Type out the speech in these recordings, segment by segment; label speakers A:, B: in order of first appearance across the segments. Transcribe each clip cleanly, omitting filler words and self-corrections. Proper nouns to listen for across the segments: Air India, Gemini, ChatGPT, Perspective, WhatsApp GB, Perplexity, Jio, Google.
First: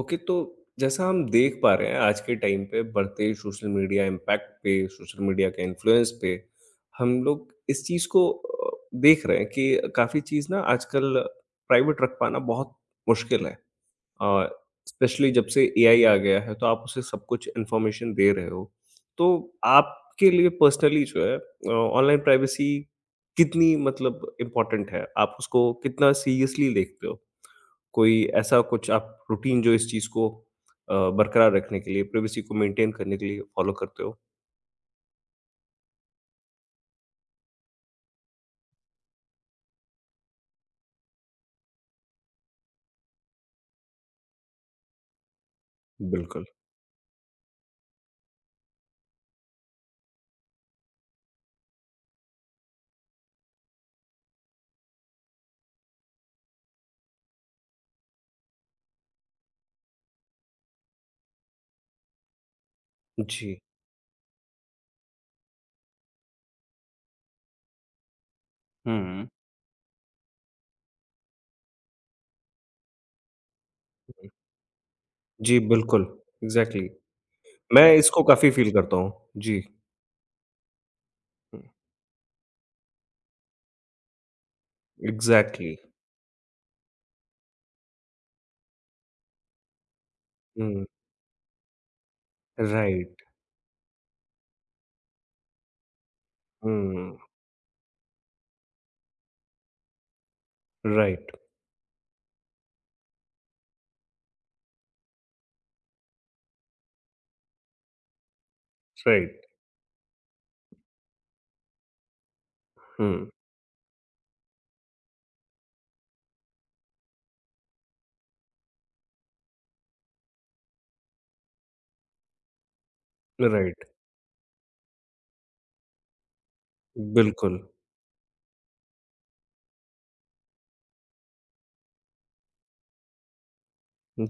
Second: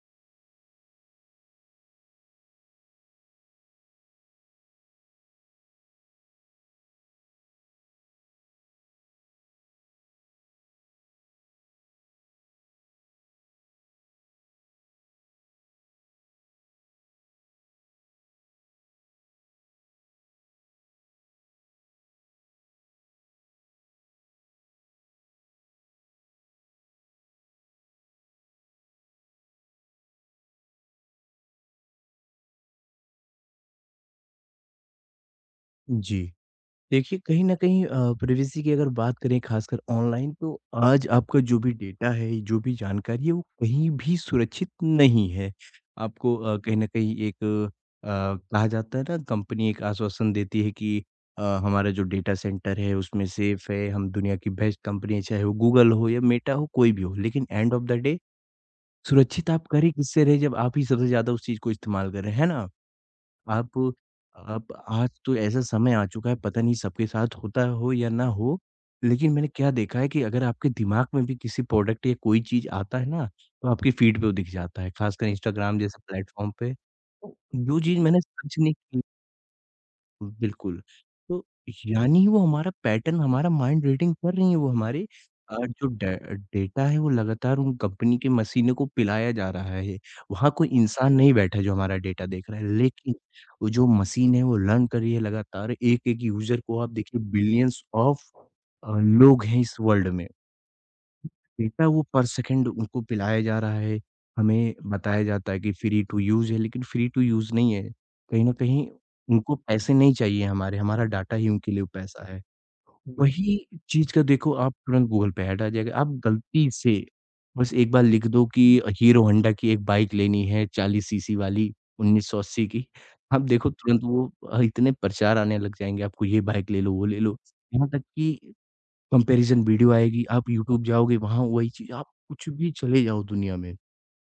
A: Okay तो जैसा हम देख पा रहे हैं आज के टाइम पे बढ़ते सोशल मीडिया इम्पैक्ट पे सोशल मीडिया के इन्फ्लुएंस पे हम लोग इस चीज़ को देख रहे हैं कि काफ़ी चीज़ ना आजकल प्राइवेट रख पाना बहुत मुश्किल है। और स्पेशली जब से एआई आ गया है तो आप उसे सब कुछ इन्फॉर्मेशन दे रहे हो। तो आपके लिए पर्सनली जो है ऑनलाइन प्राइवेसी कितनी मतलब इम्पोर्टेंट है, आप उसको कितना सीरियसली देखते हो? कोई ऐसा कुछ आप रूटीन जो इस चीज़ को बरकरार रखने के लिए, प्राइवेसी को मेंटेन करने के लिए फॉलो करते हो?
B: जी। देखिए, कहीं न कहीं प्राइवेसी की अगर बात करें ख़ासकर ऑनलाइन तो आज आपका जो भी डेटा है, जो भी जानकारी है, वो कहीं भी सुरक्षित नहीं है। आपको
A: बिल्कुल।
B: कहीं न कहीं एक कहा जाता है ना कंपनी एक आश्वासन देती है कि हमारा जो डेटा सेंटर है उसमें सेफ है, हम दुनिया की बेस्ट कंपनी है, चाहे वो गूगल हो या मेटा हो, कोई भी हो। लेकिन एंड ऑफ द डे सुरक्षित आप करें किससे रहे जब आप ही सबसे ज़्यादा उस चीज़ को इस्तेमाल कर रहे हैं, है ना?
A: जी।
B: आप आप आज तो ऐसा समय आ चुका है पता नहीं सबके साथ होता हो या ना हो,
A: हुँ।
B: लेकिन मैंने क्या देखा है कि अगर आपके दिमाग में भी किसी प्रोडक्ट या कोई चीज़ आता है ना, तो आपकी फ़ीड पे वो दिख जाता है, ख़ासकर
A: जी,
B: इंस्टाग्राम जैसे
A: बिल्कुल।
B: प्लेटफ़ॉर्म पे।
A: इग्ज़ैक्टली।
B: तो जो
A: मैं
B: चीज़ मैंने
A: इसको काफ़ी
B: सर्च
A: फ़ील
B: नहीं
A: करता
B: की
A: हूँ। जी।
B: बिल्कुल। तो
A: हुँ,
B: यानी वो हमारा पैटर्न, हमारा माइंड रीडिंग कर रही है वो हमारे
A: इग्ज़ैक्टली।
B: जो डे डेटा है वो लगातार उन कंपनी की मशीनों को पिलाया जा रहा है। वहाँ कोई
A: हुँ,
B: इंसान नहीं बैठा है जो हमारा डेटा देख रहा है। लेकिन
A: राइट।
B: वो जो मशीन है वो लर्न कर रही है लगातार एक-एक यूज़र को आप
A: हुँ,
B: देखिए बिलियंस ऑफ लोग हैं इस वर्ल्ड में।
A: राइट,
B: डेटा वो पर सेकंड उनको पिलाया जा रहा है, हमें बताया जाता है कि फ्री टू यूज़ है, लेकिन फ्री टू यूज़ नहीं है। कहीं न कहीं
A: राइट।
B: उनको पैसे नहीं चाहिए हमारे, हमारा डाटा ही उनके लिए पैसा है।
A: हुँ,
B: वही चीज़ का देखो आप तुरंत गूगल पे ऐड आ जाएगा, आप गलती से बस एक बार लिख दो कि हीरो होंडा की एक बाइक लेनी है 40 सीसी वाली 1980 की, आप देखो
A: राइट।
B: तुरंत वो इतने प्रचार आने लग जाएँगे, आपको ये बाइक ले लो, वो ले लो।
A: बिल्कुल।
B: यहाँ तक कि कंपैरिज़न वीडियो आएगी, आप यूट्यूब जाओगे वहाँ वही चीज़ आप कुछ भी चले जाओ दुनिया में,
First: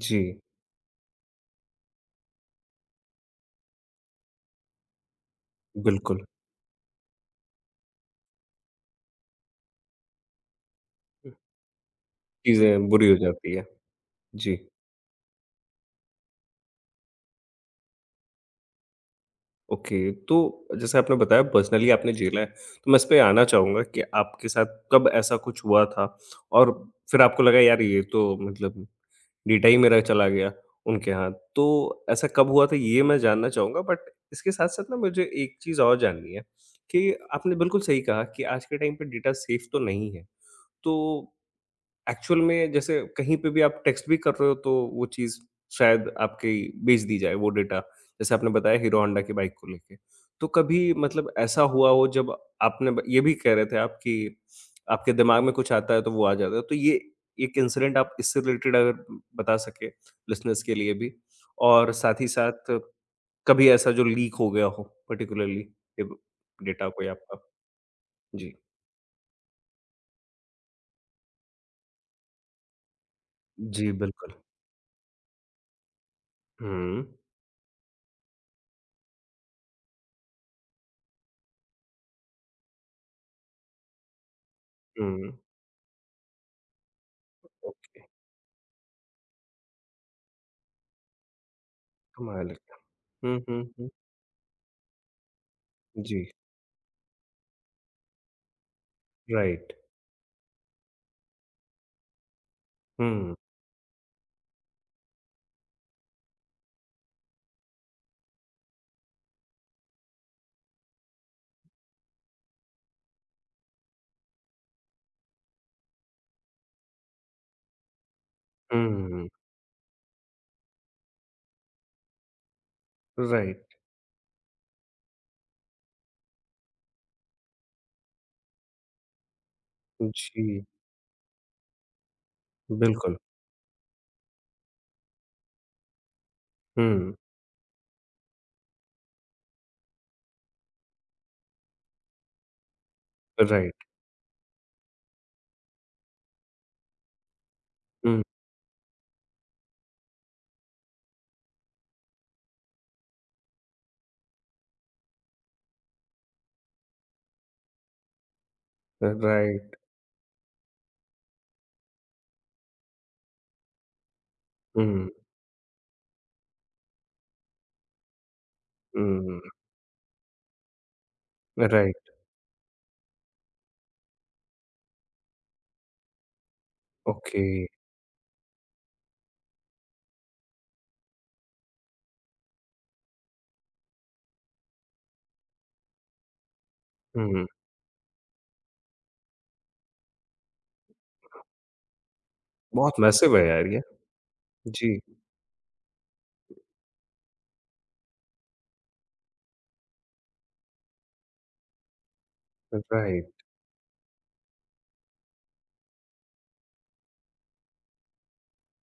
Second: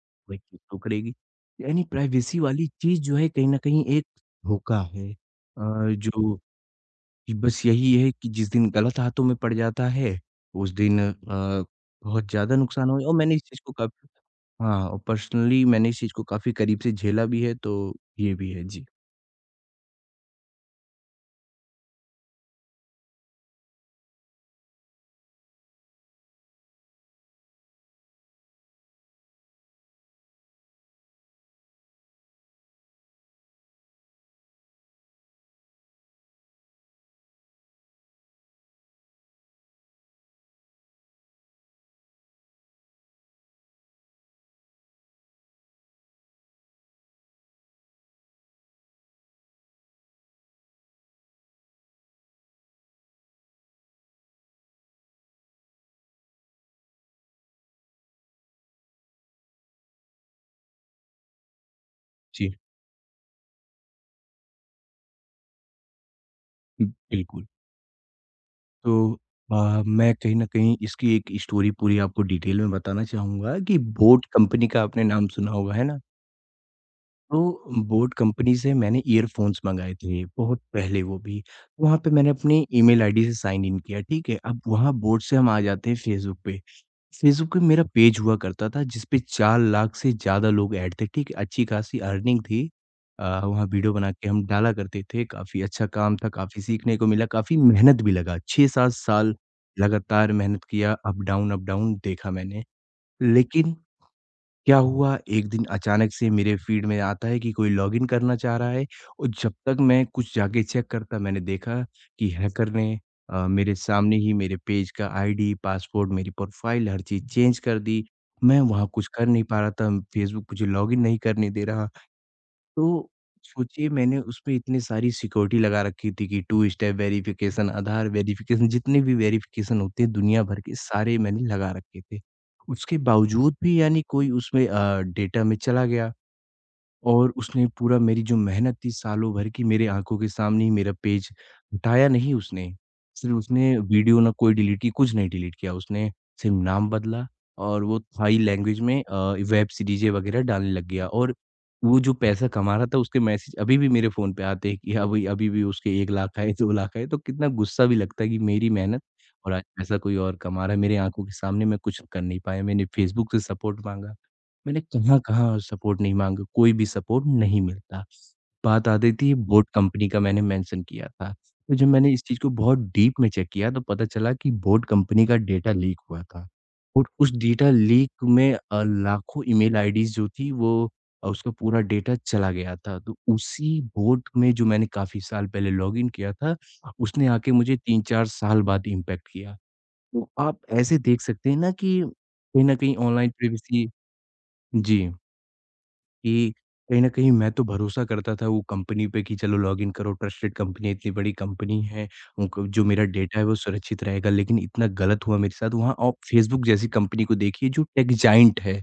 A: जी,
B: वही चीज़ शो करेगी। यानी प्राइवेसी वाली चीज़ जो है कहीं न कहीं एक धोखा है
A: बिल्कुल।
B: जो कि बस यही है कि जिस दिन गलत हाथों में पड़ जाता है, उस दिन बहुत ज़्यादा
A: चीज़ें
B: नुकसान हो
A: बुरी
B: और
A: हो
B: मैंने इस
A: जाती
B: चीज़
A: है।
B: को काफ़ी
A: जी।
B: हाँ, और पर्सनली मैंने इस चीज़ को काफ़ी करीब से झेला भी है, तो ये भी है। जी,
A: ओके, तो जैसे आपने बताया पर्सनली आपने झेला है, तो मैं इस पे आना चाहूँगा कि आपके साथ कब ऐसा कुछ हुआ था? और फिर आपको लगा यार ये तो मतलब डेटा ही मेरा चला गया उनके हाथ। तो ऐसा कब हुआ था, ये मैं जानना चाहूँगा, बट इसके साथ-साथ ना मुझे एक चीज़ और जाननी है कि आपने बिल्कुल सही कहा कि आज के टाइम पे डेटा सेफ तो नहीं है। तो एक्चुअल में जैसे कहीं पे भी आप टेक्स्ट भी कर रहे हो तो वो चीज़ शायद आपकी बेच दी जाए वो डेटा। जैसे आपने बताया हीरो होंडा की बाइक को लेके। तो कभी मतलब ऐसा हुआ हो जब आपने ब ये भी कह रहे थे आप कि आपके दिमाग में कुछ आता है तो वो आ जाता है। तो ये एक इंसिडेंट आप इससे रिलेटेड अगर बता सके लिसनर्स के लिए भी, और साथ ही
B: जी,
A: साथ कभी ऐसा जो लीक हो गया हो पर्टिकुलरली ये ब
B: हुँ,
A: डेटा कोई आपका?
B: बिल्कुल।
A: जी।
B: तो मैं कहीं न कहीं इसकी एक स्टोरी पूरी आपको डिटेल में बताना चाहूँगा कि
A: जी,
B: बोट
A: बिल्कुल।
B: कंपनी का आपने नाम सुना होगा, है ना?
A: हुँ।
B: तो बोट कंपनी से मैंने ईयरफ़ोन्स मँगाए थे, बहुत पहले वो भी। वहाँ पे मैंने अपनी ईमेल आईडी से साइन इन किया, ठीक है? अब वहाँ बोट
A: हुँ।
B: से हम आ जाते हैं फ़ेसबुक पे। फ़ेसबुक पे मेरा
A: ओके,
B: पेज हुआ करता था जिस पे 4 लाख से ज़्यादा लोग ऐड थे, ठीक है? अच्छी खासी अर्निंग
A: कमाल है।
B: थी।
A: हुँ, हुँ,
B: वहाँ
A: हुँ।
B: वीडियो बना के हम डाला करते थे, काफ़ी अच्छा काम
A: जी,
B: था, काफ़ी सीखने को मिला, काफ़ी मेहनत भी लगा। 6-7 साल
A: राइट।
B: लगातार मेहनत किया, अप डाउन देखा मैंने।
A: हुँ,
B: लेकिन क्या हुआ, एक दिन अचानक से मेरे फ़ीड में आता है कि कोई लॉगिन करना चाह रहा है और जब तक मैं कुछ जाके चेक करता, मैंने देखा कि हैकर ने मेरे सामने ही मेरे पेज का आईडी, पासवर्ड, मेरी प्रोफ़ाइल हर चीज़ चेंज कर दी। मैं वहाँ कुछ कर
A: हुँ,
B: नहीं पा रहा था, फ़ेसबुक मुझे लॉगिन नहीं करने दे रहा। तो
A: राइट।
B: सोचिए मैंने उसपे इतनी सारी सिक्योरिटी लगा रखी थी कि two step verification, Aadhaar verification जितने भी वेरिफिकेशन होते हैं दुनिया भर
A: जी,
B: के सारे मैंने लगा रखे थे। उसके
A: बिल्कुल।
B: बावजूद भी यानी कोई उसमें डेटा में चला गया।
A: हुँ,
B: और उसने पूरा मेरी जो मेहनत थी सालों भर की मेरे आँखों के सामने ही मेरा पेज हटाया नहीं उसने। सिर्फ़ उसने
A: राइट।
B: वीडियो ना कोई डिलीट की, कुछ नहीं डिलीट किया उसने सिर्फ़ नाम बदला और वो
A: हुँ,
B: थाई लैंग्वेज में वेब सीरीज़ें वग़ैरह डालने लग गया और वो जो पैसा कमा रहा था उसके मैसेज अभी भी मेरे फ़ोन पे आते हैं कि अभी अभी भी उसके 1 लाख आए, 2 लाख आए तो कितना गुस्सा भी लगता है कि मेरी मेहनत और आज
A: राइट।
B: पैसा कोई और कमा रहा है। मेरे आँखों के सामने मैं कुछ कर नहीं पाया। मैंने फेसबुक से सपोर्ट माँगा। मैंने
A: हुँ,
B: कहाँ-कहाँ सपोर्ट नहीं माँगा, कोई भी सपोर्ट नहीं मिलता। बात आ रही थी
A: हुँ,
B: बोट कंपनी का मैंने मेंशन किया था। तो जब
A: राइट।
B: मैंने इस चीज़ को बहुत डीप में चेक किया तो पता चला कि बोट कंपनी का डेटा लीक हुआ था और उस
A: ओके।
B: डेटा लीक में लाखों ईमेल आईडीज़ जो थी वो उसका पूरा डेटा चला गया था। तो उसी बोट में जो मैंने काफ़ी साल पहले लॉगिन किया था, उसने
A: हुँ,
B: आके मुझे 3-4 साल बाद इम्पैक्ट किया। तो आप ऐसे देख सकते हैं ना कि कहीं न
A: बहुत
B: कहीं ऑनलाइन
A: मैसिव है यार ये।
B: प्राइवेसी
A: जी,
B: जी। कि कहीं न कहीं मैं तो भरोसा करता था वो कंपनी पे कि चलो लॉगिन करो, ट्रस्टेड कंपनी है, इतनी बड़ी कंपनी है, उनको जो मेरा डेटा है
A: राइट।
B: वो सुरक्षित रहेगा, लेकिन इतना गलत हुआ मेरे साथ। वहाँ आप फेसबुक जैसी कंपनी को देखिए जो टेक जायंट है।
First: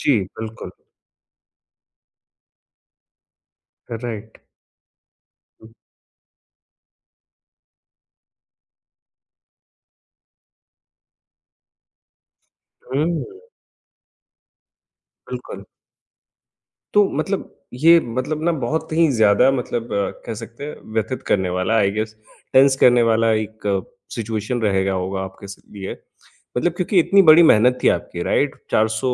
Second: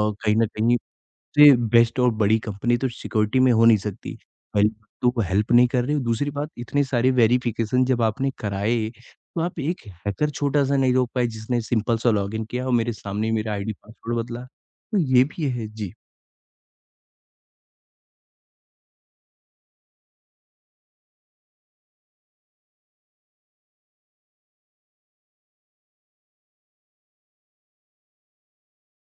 A: जी,
B: न
A: बिल्कुल,
B: कहीं उससे बेस्ट और बड़ी कंपनी तो सिक्योरिटी में हो नहीं सकती।
A: राइट।
B: पहली बात तो वो हेल्प नहीं कर रहे हो, दूसरी बात इतने सारे वेरिफिकेशन जब आपने कराए, तो आप एक हैकर छोटा-सा नहीं रोक पाए जिसने सिंपल सा लॉगिन किया और मेरे
A: हुँ,
B: सामने ही मेरा आईडी पासवर्ड बदला। तो ये भी
A: बिल्कुल।
B: है। जी।
A: तो मतलब ये मतलब ना बहुत ही ज़्यादा मतलब कह सकते हैं व्यथित करने वाला आई गेस, टेंस करने वाला एक सिचुएशन रहेगा होगा आपके लिए मतलब, क्योंकि इतनी बड़ी मेहनत थी आपकी, राइट, 400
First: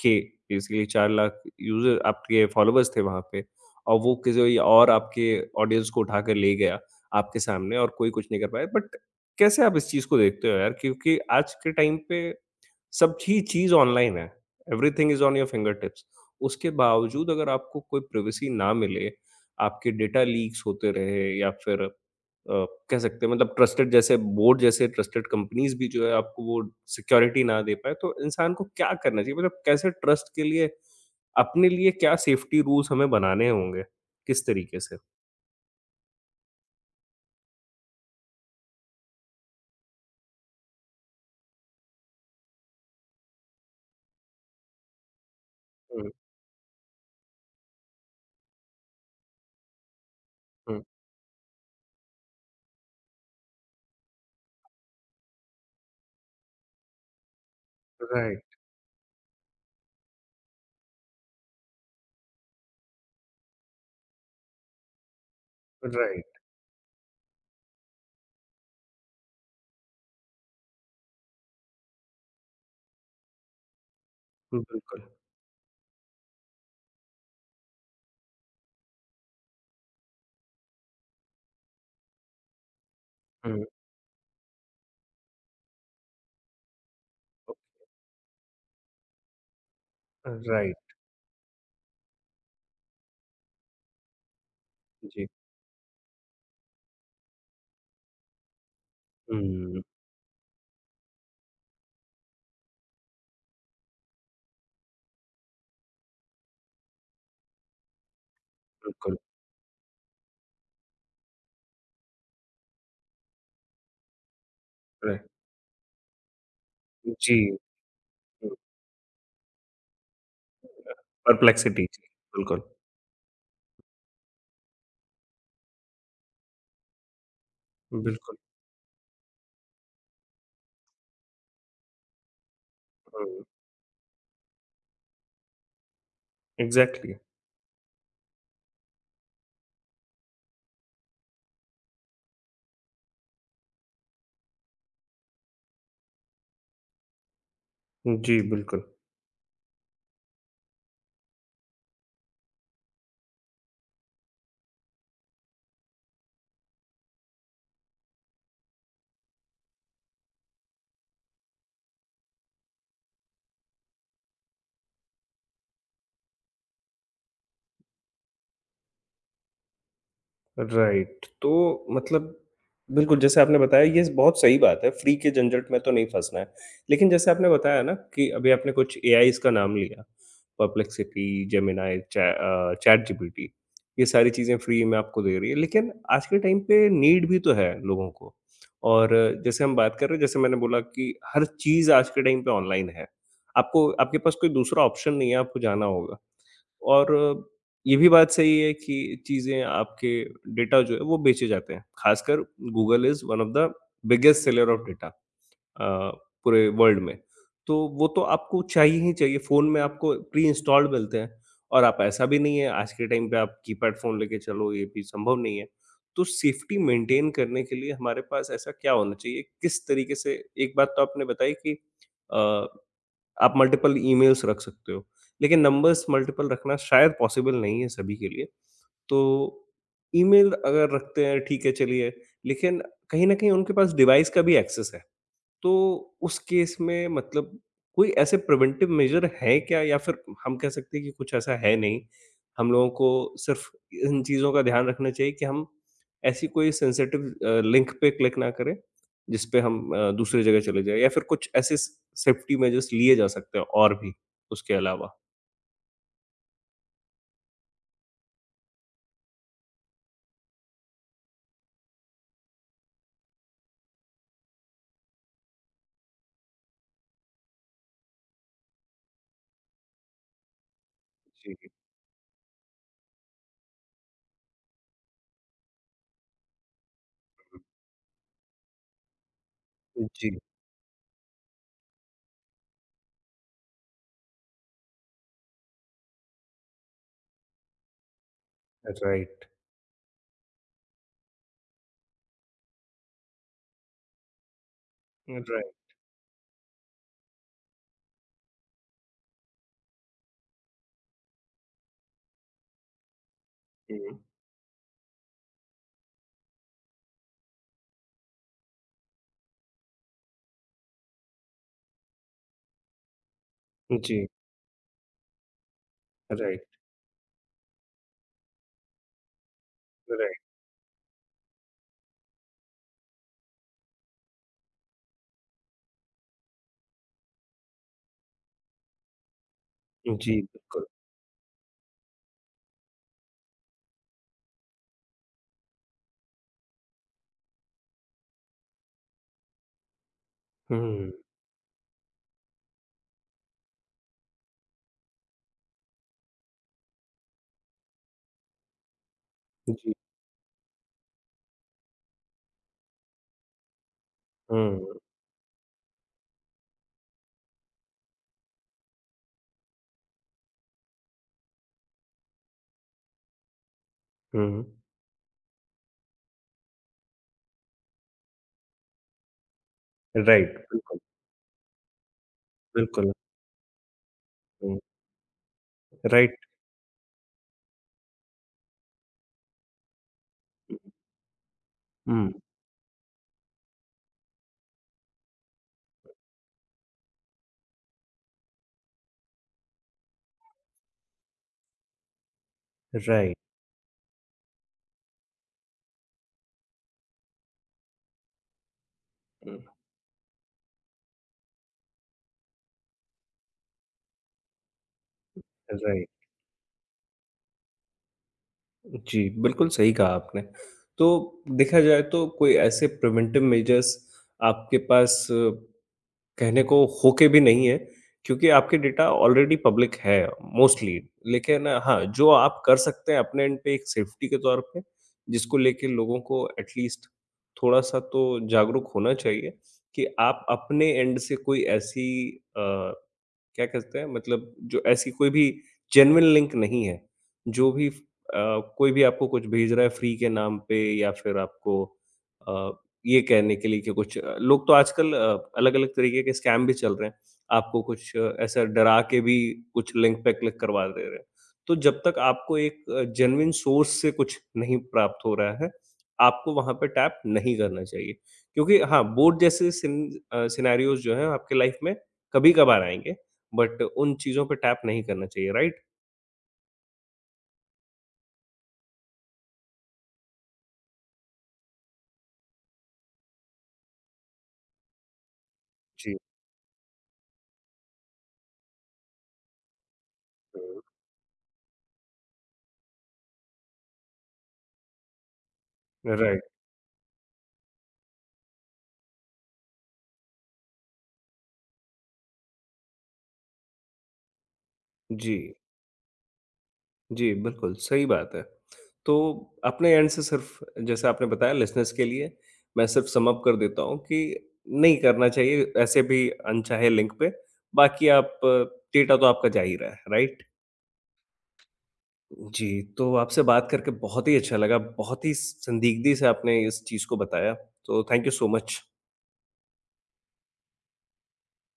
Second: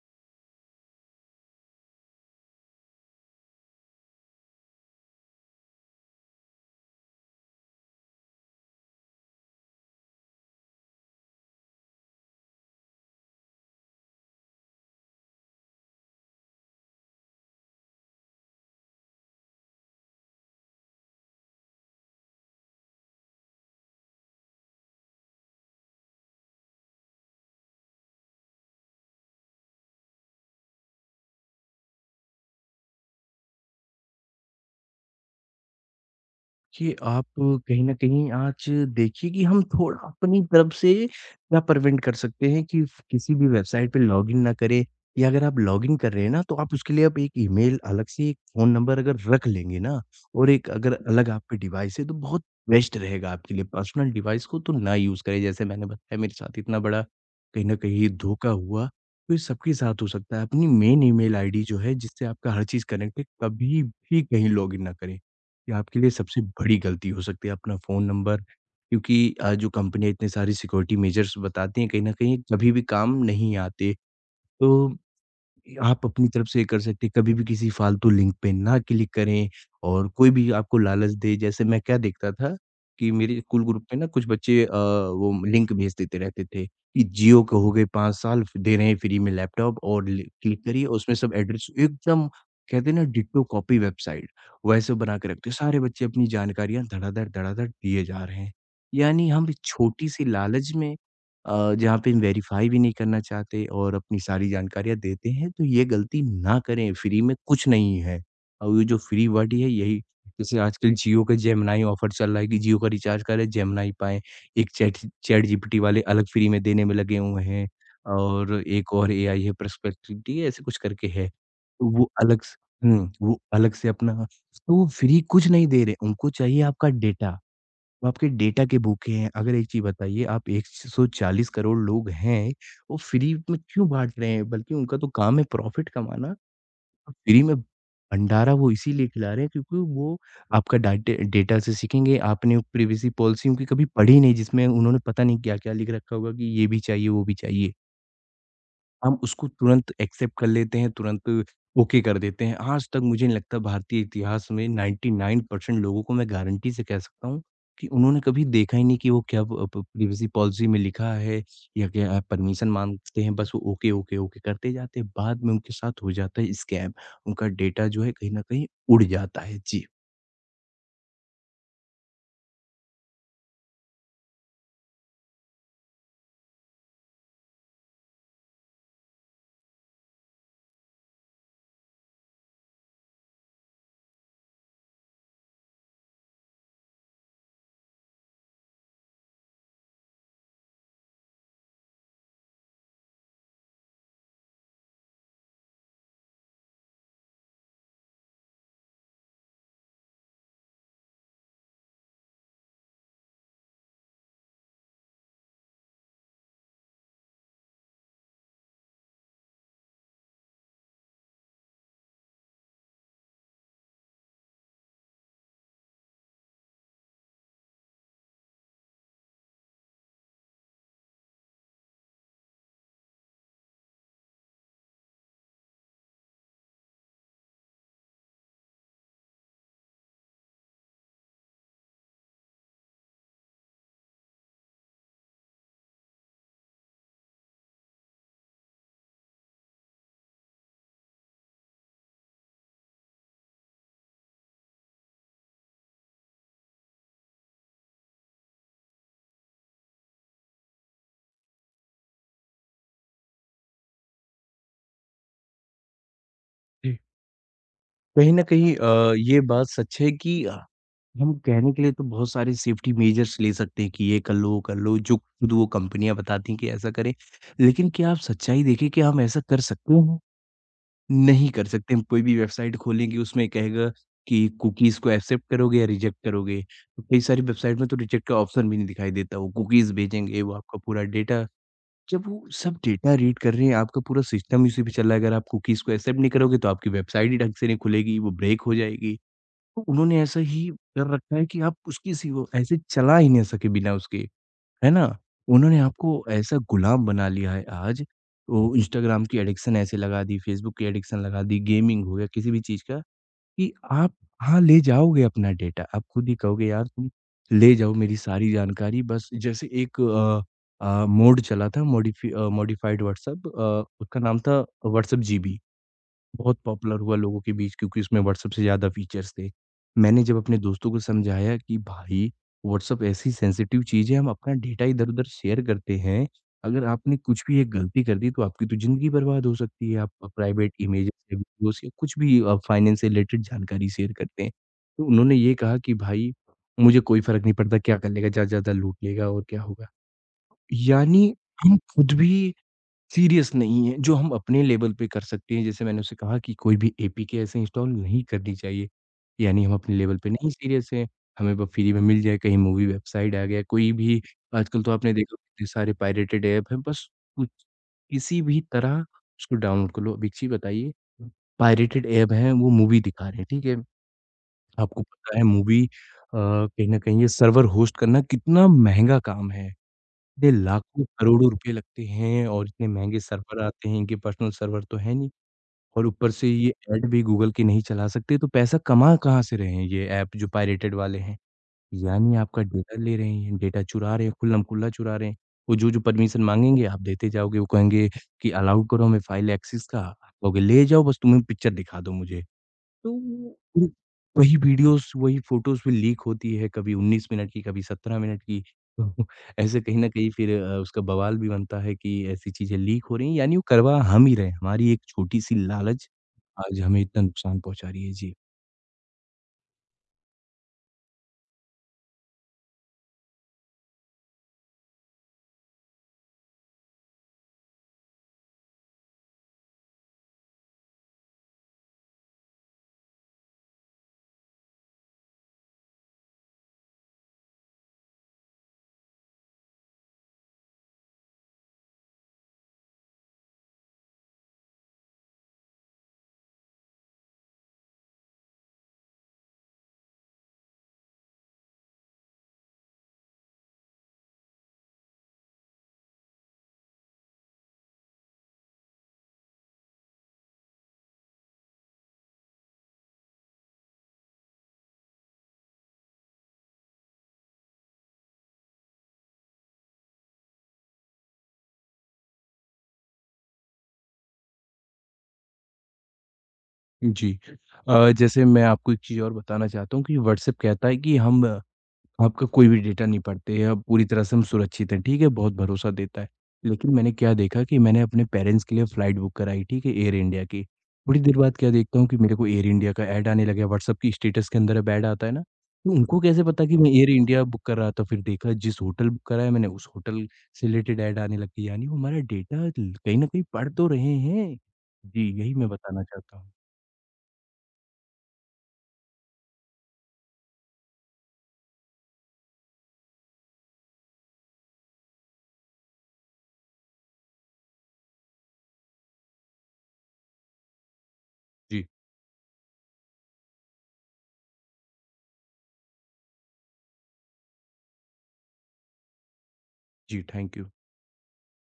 A: के, इसलिए 4 लाख यूजर आपके फॉलोअर्स थे वहां पे, और वो किसी और आपके ऑडियंस को उठाकर ले गया आपके सामने और कोई कुछ नहीं कर पाया। बट कैसे आप इस चीज को देखते हो यार, क्योंकि आज के टाइम पे सब ही चीज़ ऑनलाइन है, everything is on your fingertips. उसके बावजूद अगर आपको कोई प्राइवेसी ना मिले, आपके डेटा लीक्स होते रहे या फिर अ, कह सकते हैं मतलब ट्रस्टेड जैसे बोर्ड जैसे ट्रस्टेड कंपनीज़ भी जो है आपको वो सिक्योरिटी ना दे पाएँ, तो इंसान को क्या करना चाहिए? मतलब कैसे ट्रस्ट के लिए अपने लिए क्या सेफ्टी रूल्स हमें बनाने होंगे? किस तरीके से?
B: कि आप कहीं न कहीं आज देखिए कि हम थोड़ा अपनी तरफ से क्या प्रिवेंट कर सकते हैं कि किसी भी वेबसाइट पे लॉगिन ना करें या अगर आप लॉगिन
A: हुँ,
B: कर रहे हैं ना, तो आप उसके लिए आप एक ईमेल अलग से, एक फ़ोन नंबर अगर रख लेंगे ना और एक
A: हुँ।
B: अगर अलग आप पे डिवाइस है, तो बहुत बेस्ट रहेगा आपके लिए। पर्सनल डिवाइस को तो ना यूज़ करें, जैसे मैंने बताया मेरे साथ इतना बड़ा कहीं न कहीं
A: राइट,
B: धोखा हुआ, तो ये सबके साथ हो सकता है। अपनी मेन ईमेल आईडी जो है, जिससे आपका हर चीज़ कनेक्ट है, कभी भी कहीं लॉगिन ना करें। ये आपके लिए
A: राइट।
B: सबसे बड़ी गलती हो सकती है अपना फ़ोन नंबर क्योंकि जो कंपनियाँ इतने सारी सिक्योरिटी मेजर्स बताती हैं, कहीं न कहीं कभी भी काम नहीं आते। तो
A: बिल्कुल।
B: आप अपनी तरफ से कर सकते हैं, कभी भी किसी फालतू लिंक पे ना क्लिक करें और कोई भी आपको लालच दे, जैसे मैं क्या देखता था कि मेरे स्कूल
A: हुँ,
B: ग्रुप में ना कुछ बच्चे वो लिंक भेज देते रहते थे कि जियो के हो गए 5 साल दे रहे हैं फ्री में लैपटॉप और लि क्लिक करिए
A: राइट।
B: और उसमें सब एड्रेस एकदम कहते हैं ना डिट्टो कॉपी वेबसाइट, वैसे बना
A: जी।
B: के रखते हैं। सारे बच्चे अपनी जानकारियाँ धड़ाधड़, धड़ाधड़ दिए जा रहे हैं। यानी हम
A: हुँ,
B: छोटी-सी लालच में जहाँ पे हम वेरीफ़ाई भी नहीं करना चाहते और अपनी सारी जानकारियाँ देते हैं, तो ये गलती ना करें, फ्री में कुछ नहीं है। और ये जो
A: बिल्कुल,
B: फ्री वर्ड है यही जैसे आजकल जियो का जेमिनाई ऑफ़र चल रहा है कि जियो का रिचार्ज करें जेमिनाई पाएँ, एक चैट
A: राइट।
B: चैट जीपीटी वाले अलग फ्री में देने में लगे हुए
A: जी।
B: हैं
A: हुँ,
B: और एक और एआई है पर्सपेक्टिविटी ऐसे कुछ करके है।
A: परप्लेक्सिटी,
B: तो वो अलग से
A: बिल्कुल,
B: हुँ, वो अलग से अपना तो वो फ्री कुछ नहीं दे रहे, उनको चाहिए आपका डेटा। वो आपके
A: बिल्कुल।
B: डेटा के भूखे हैं। अगर एक चीज़ बताइए आप 140 करोड़ लोग हैं, वो फ्री
A: हुँ,
B: में क्यों बाँट रहे हैं? बल्कि उनका तो काम है प्रॉफ़िट कमाना।
A: एग्ज़ैक्टली।
B: फ्री में भंडारा वो इसीलिए खिला रहे हैं क्योंकि वो आपका डाटे डेटा से सीखेंगे। आपने प्रिवेसी पॉलिसी उनकी कभी पढ़ी नहीं जिसमें उन्होंने पता नहीं क्या-क्या लिख रखा होगा कि ये भी चाहिए, वो भी चाहिए।
A: जी, बिल्कुल।
B: हम उसको तुरंत एक्सेप्ट कर लेते हैं, तुरंत ओके कर देते हैं। आज तक मुझे नहीं लगता भारतीय इतिहास में 99% लोगों को मैं गारंटी से कह सकता हूँ कि उन्होंने कभी देखा ही नहीं कि वो क्या प प प्राइवेसी पॉलिसी में लिखा है या क्या आप परमिशन माँगते हैं, बस वो ओके, ओके, ओके करते जाते हैं। बाद में उनके साथ हो जाता है स्कैम, उनका डेटा जो है कहीं न कहीं उड़ जाता है। जी।
A: राइट। तो मतलब बिल्कुल, जैसे आपने बताया ये बहुत सही बात है, फ्री के झंझट में तो नहीं फँसना है। लेकिन जैसे आपने बताया ना कि अभी आपने कुछ एआईज़ का नाम लिया, परप्लेक्सिटी, जेमिनी, चैटजीपीटी, ये सारी चीज़ें फ्री में आपको दे रही है। लेकिन आज के टाइम पे नीड भी तो है लोगों को, और जैसे हम बात कर रहे हैं, जैसे मैंने बोला कि हर चीज़ आज के टाइम पे ऑनलाइन है। आपको आपके पास कोई दूसरा ऑप्शन नहीं है, आपको जाना होगा। और ये भी बात सही है कि चीज़ें आपके डेटा जो है वो बेचे जाते हैं। ख़ासकर Google is one of the biggest seller of data अ, पूरे वर्ल्ड में। तो वो तो आपको चाहिए ही चाहिए, फ़ोन में आपको प्री इंस्टॉल्ड मिलते हैं, और आप ऐसा भी नहीं है आज के टाइम पे आप कीपैड फ़ोन लेके चलो, ये भी संभव नहीं है। तो सेफ्टी मेंटेन करने के लिए हमारे पास ऐसा क्या होना चाहिए? किस तरीके से? एक बात तो आपने बताई कि अ आप मल्टीपल ईमेल्स रख सकते हो, लेकिन नंबर्स मल्टीपल रखना शायद पॉसिबल नहीं है सभी के लिए। तो ईमेल अगर रखते हैं ठीक है चलिए, लेकिन कहीं न कहीं उनके पास डिवाइस का भी एक्सेस है। तो उस केस में मतलब कोई ऐसे प्रिवेंटिव मेजर हैं क्या, या फिर हम कह सकते हैं कि कुछ ऐसा है नहीं? हम लोगों को सिर्फ़ इन चीज़ों का ध्यान रखना चाहिए कि हम ऐसी कोई सेंसिटिव लिंक पे क्लिक ना करें, जिस पे हम दूसरी जगह चले जाएँ, या फिर कुछ ऐसे स सेफ्टी मेजर्स लिए जा सकते हैं और भी उसके अलावा?
B: जी। कहीं न कहीं ये बात सच है कि हम कहने के लिए तो बहुत सारे सेफ्टी मेजर्स ले सकते हैं कि ये कर लो, वो कर लो, जो खुद वो कंपनियाँ बताती हैं कि ऐसा करें। लेकिन क्या आप सच्चाई देखें, क्या हम ऐसा कर सकते हैं? नहीं कर
A: जी,
B: सकते। हम कोई भी वेबसाइट खोलेंगे, उसमें कहेगा कि कुकीज़ को एक्सेप्ट करोगे या रिजेक्ट करोगे। तो कई सारी वेबसाइट में तो रिजेक्ट का ऑप्शन भी नहीं दिखाई देता। वो कुकीज़
A: जी,
B: भेजेंगे, वो आपका पूरा डेटा जब वो सब डेटा रीड कर रहे हैं, आपका पूरा सिस्टम इसी पे चल रहा है, अगर आप कुकीज़ को एक्सेप्ट नहीं करोगे तो आपकी वेबसाइट ही ढंग से नहीं खुलेगी, वो ब्रेक हो जाएगी।
A: राइट,
B: तो उन्होंने ऐसा ही कर रखा है कि आप उसकी सी वो ऐसे चला ही नहीं सके बिना उसके, है ना? उन्होंने
A: राइट,
B: आपको ऐसा गुलाम बना लिया है आज, वो इंस्टाग्राम की एडिक्शन ऐसे लगा दी, फेसबुक की एडिक्शन लगा दी, गेमिंग हो गया, किसी भी चीज़ का कि आप हाँ, ले जाओगे अपना डेटा। आप खुद ही कहोगे यार तुम ले जाओ मेरी सारी जानकारी बस जैसे एक मोड चला था मॉडिफाइड व्हाट्सएप
A: हुँ,
B: उसका
A: जी,
B: नाम था व्हाट्सएप जीबी। बहुत
A: राइट,
B: पॉपुलर हुआ लोगों के बीच क्योंकि उसमें व्हाट्सएप से ज़्यादा फीचर्स थे। मैंने जब
A: राइट,
B: अपने दोस्तों को समझाया कि भाई व्हाट्सएप ऐसी सेंसिटिव चीज़ है, हम अपना डेटा इधर-उधर शेयर करते हैं। अगर आपने कुछ भी एक गलती कर दी तो आपकी तो ज़िंदगी बर्बाद हो सकती है। आप
A: जी,
B: प्राइवेट
A: बिल्कुल,
B: इमेजेस या वीडियोज़ या कुछ भी फाइनेंस से रिलेटेड जानकारी शेयर करते हैं। तो उन्होंने ये कहा कि भाई मुझे कोई फ़र्क नहीं पड़ता क्या कर लेगा, ज़्यादा से ज़्यादा लूट लेगा और क्या होगा।
A: हुँ,
B: यानी हम खुद भी सीरियस नहीं है, जो हम अपने लेवल पे कर सकते हैं। जैसे मैंने उसे कहा कि कोई भी एपीके ऐसे इंस्टॉल नहीं करनी चाहिए, यानी हम
A: जी,
B: अपने लेवल पे नहीं सीरियस हैं, हमें ब फ्री में मिल जाए, कहीं मूवी वेबसाइट आ गया, कोई भी आजकल तो
A: हुँ,
B: आपने देखा कितने सारे पायरेटेड ऐप हैं, बस कुछ किसी भी तरह उसको डाउनलोड कर लो। अब एक चीज़ बताइए, पायरेटेड ऐप हैं, वो मूवी दिखा रहे हैं, ठीक है?
A: हुँ,
B: आपको पता है मूवी कहीं न कहीं ये सर्वर होस्ट करना कितना महँगा काम है। इतने
A: राइट, बिल्कुल,
B: लाखों-करोड़ों रुपए लगते हैं और इतने
A: बिल्कुल।
B: महँगे सर्वर आते हैं, इनके पर्सनल
A: हुँ,
B: सर्वर तो हैं नहीं और ऊपर
A: राइट।
B: से ये ऐड भी गूगल के नहीं चला सकते, तो पैसा कमा कहाँ से रहे हैं ये ऐप जो पायरेटेड वाले हैं?
A: हुँ।
B: यानी आपका डेटा ले रहे हैं, डेटा चुरा रहे हैं, खुल्लम-खुल्ला चुरा रहे हैं। वो जो-जो परमिशन माँगेंगे, आप देते जाओगे, वो कहेंगे कि अलाउड करो हमें फाइल एक्सेस का, आप कहोगे, "ले जाओ, बस तुम्हें पिक्चर दिखा दो मुझे।" तो
A: राइट,
B: फिर वही वीडियोस, वही फ़ोटोज़ भी लीक होती है, कभी 19 मिनट की, कभी 17 मिनट की। तो
A: हुँ।
B: ऐसे कहीं न कहीं फिर उसका बवाल भी बनता है कि ऐसी चीज़ें लीक हो रही हैं, यानी वो करवा हम ही रहे हैं। हमारी एक छोटी-सी लालच
A: राइट।
B: आज हमें इतना नुकसान पहुँचा रही है। जी।
A: जी, बिल्कुल सही कहा आपने। तो देखा जाए तो कोई ऐसे प्रिवेंटिव मेजर्स आपके पास कहने को होके भी नहीं है, क्योंकि आपके डेटा ऑलरेडी पब्लिक है मोस्टली। लेकिन हाँ, जो आप कर सकते हैं अपने एंड पे एक सेफ्टी के तौर पे, जिसको लेके लोगों को एट लीस्ट थोड़ा-सा तो जागरूक होना चाहिए, कि आप अपने एंड से कोई ऐसी अ, क्या कहते हैं मतलब जो ऐसी कोई भी जेन्युइन लिंक नहीं है, जो भी फ अ, कोई भी आपको कुछ भेज रहा है फ्री के नाम पे, या फिर आपको अ, ये कहने के लिए कि कुछ लोग तो आजकल अलग-अलग तरीके के स्कैम भी चल रहे हैं। आपको कुछ ऐसा डरा के भी कुछ लिंक पे क्लिक करवा दे रहे हैं। तो जब तक आपको एक जेन्युइन सोर्स से कुछ नहीं प्राप्त हो रहा है, आपको वहाँ पे टैप नहीं करना चाहिए। क्योंकि हाँ, बोर्ड जैसे सिनेरियोज़ जो हैं आपके लाइफ़ में कभी-कभार आएँगे, बट उन चीज़ों पे टैप नहीं करना चाहिए, राइट?
B: जी। जैसे मैं आपको एक चीज़ और बताना चाहता हूँ कि व्हाट्सएप कहता है कि हम आपका कोई भी डेटा नहीं पढ़ते या पूरी तरह से हम सुरक्षित हैं, ठीक है? बहुत भरोसा
A: जी,
B: देता है। लेकिन मैंने क्या देखा कि मैंने अपने पेरेंट्स के लिए फ्लाइट बुक कराई, ठीक है? एयर इंडिया की।
A: हुँ।
B: थोड़ी देर बाद क्या देखता हूँ कि मेरे को एयर इंडिया का ऐड आने लगा है, व्हाट्सएप की स्टेटस के अंदर अब ऐड आता है ना, तो उनको कैसे
A: राइट,
B: पता कि मैं एयर इंडिया बुक कर रहा था? फिर देखा जिस होटल बुक कराया मैंने, उस होटल से रिलेटेड ऐड आने लग गई, यानी वो हमारा डेटा ल कहीं न कहीं पढ़ तो रहे हैं। जी,
A: जी।
B: यही मैं बताना चाहता हूँ।
A: जी, बिल्कुल, सही बात है। तो अपने एंड से सिर्फ़ जैसे आपने बताया लिसनर्स के लिए, मैं सिर्फ़ सम अप कर देता हूँ कि नहीं करना चाहिए ऐसे भी अनचाहे लिंक पे, बाकी आप डेटा तो आपका जा ही रहा है, राइट?
B: जी,
A: जी, तो आपसे बात करके बहुत ही अच्छा लगा, बहुत ही संदिग्धी से आपने इस चीज़ को बताया, तो थैंक यू सो मच।
B: जी, थैंक यू।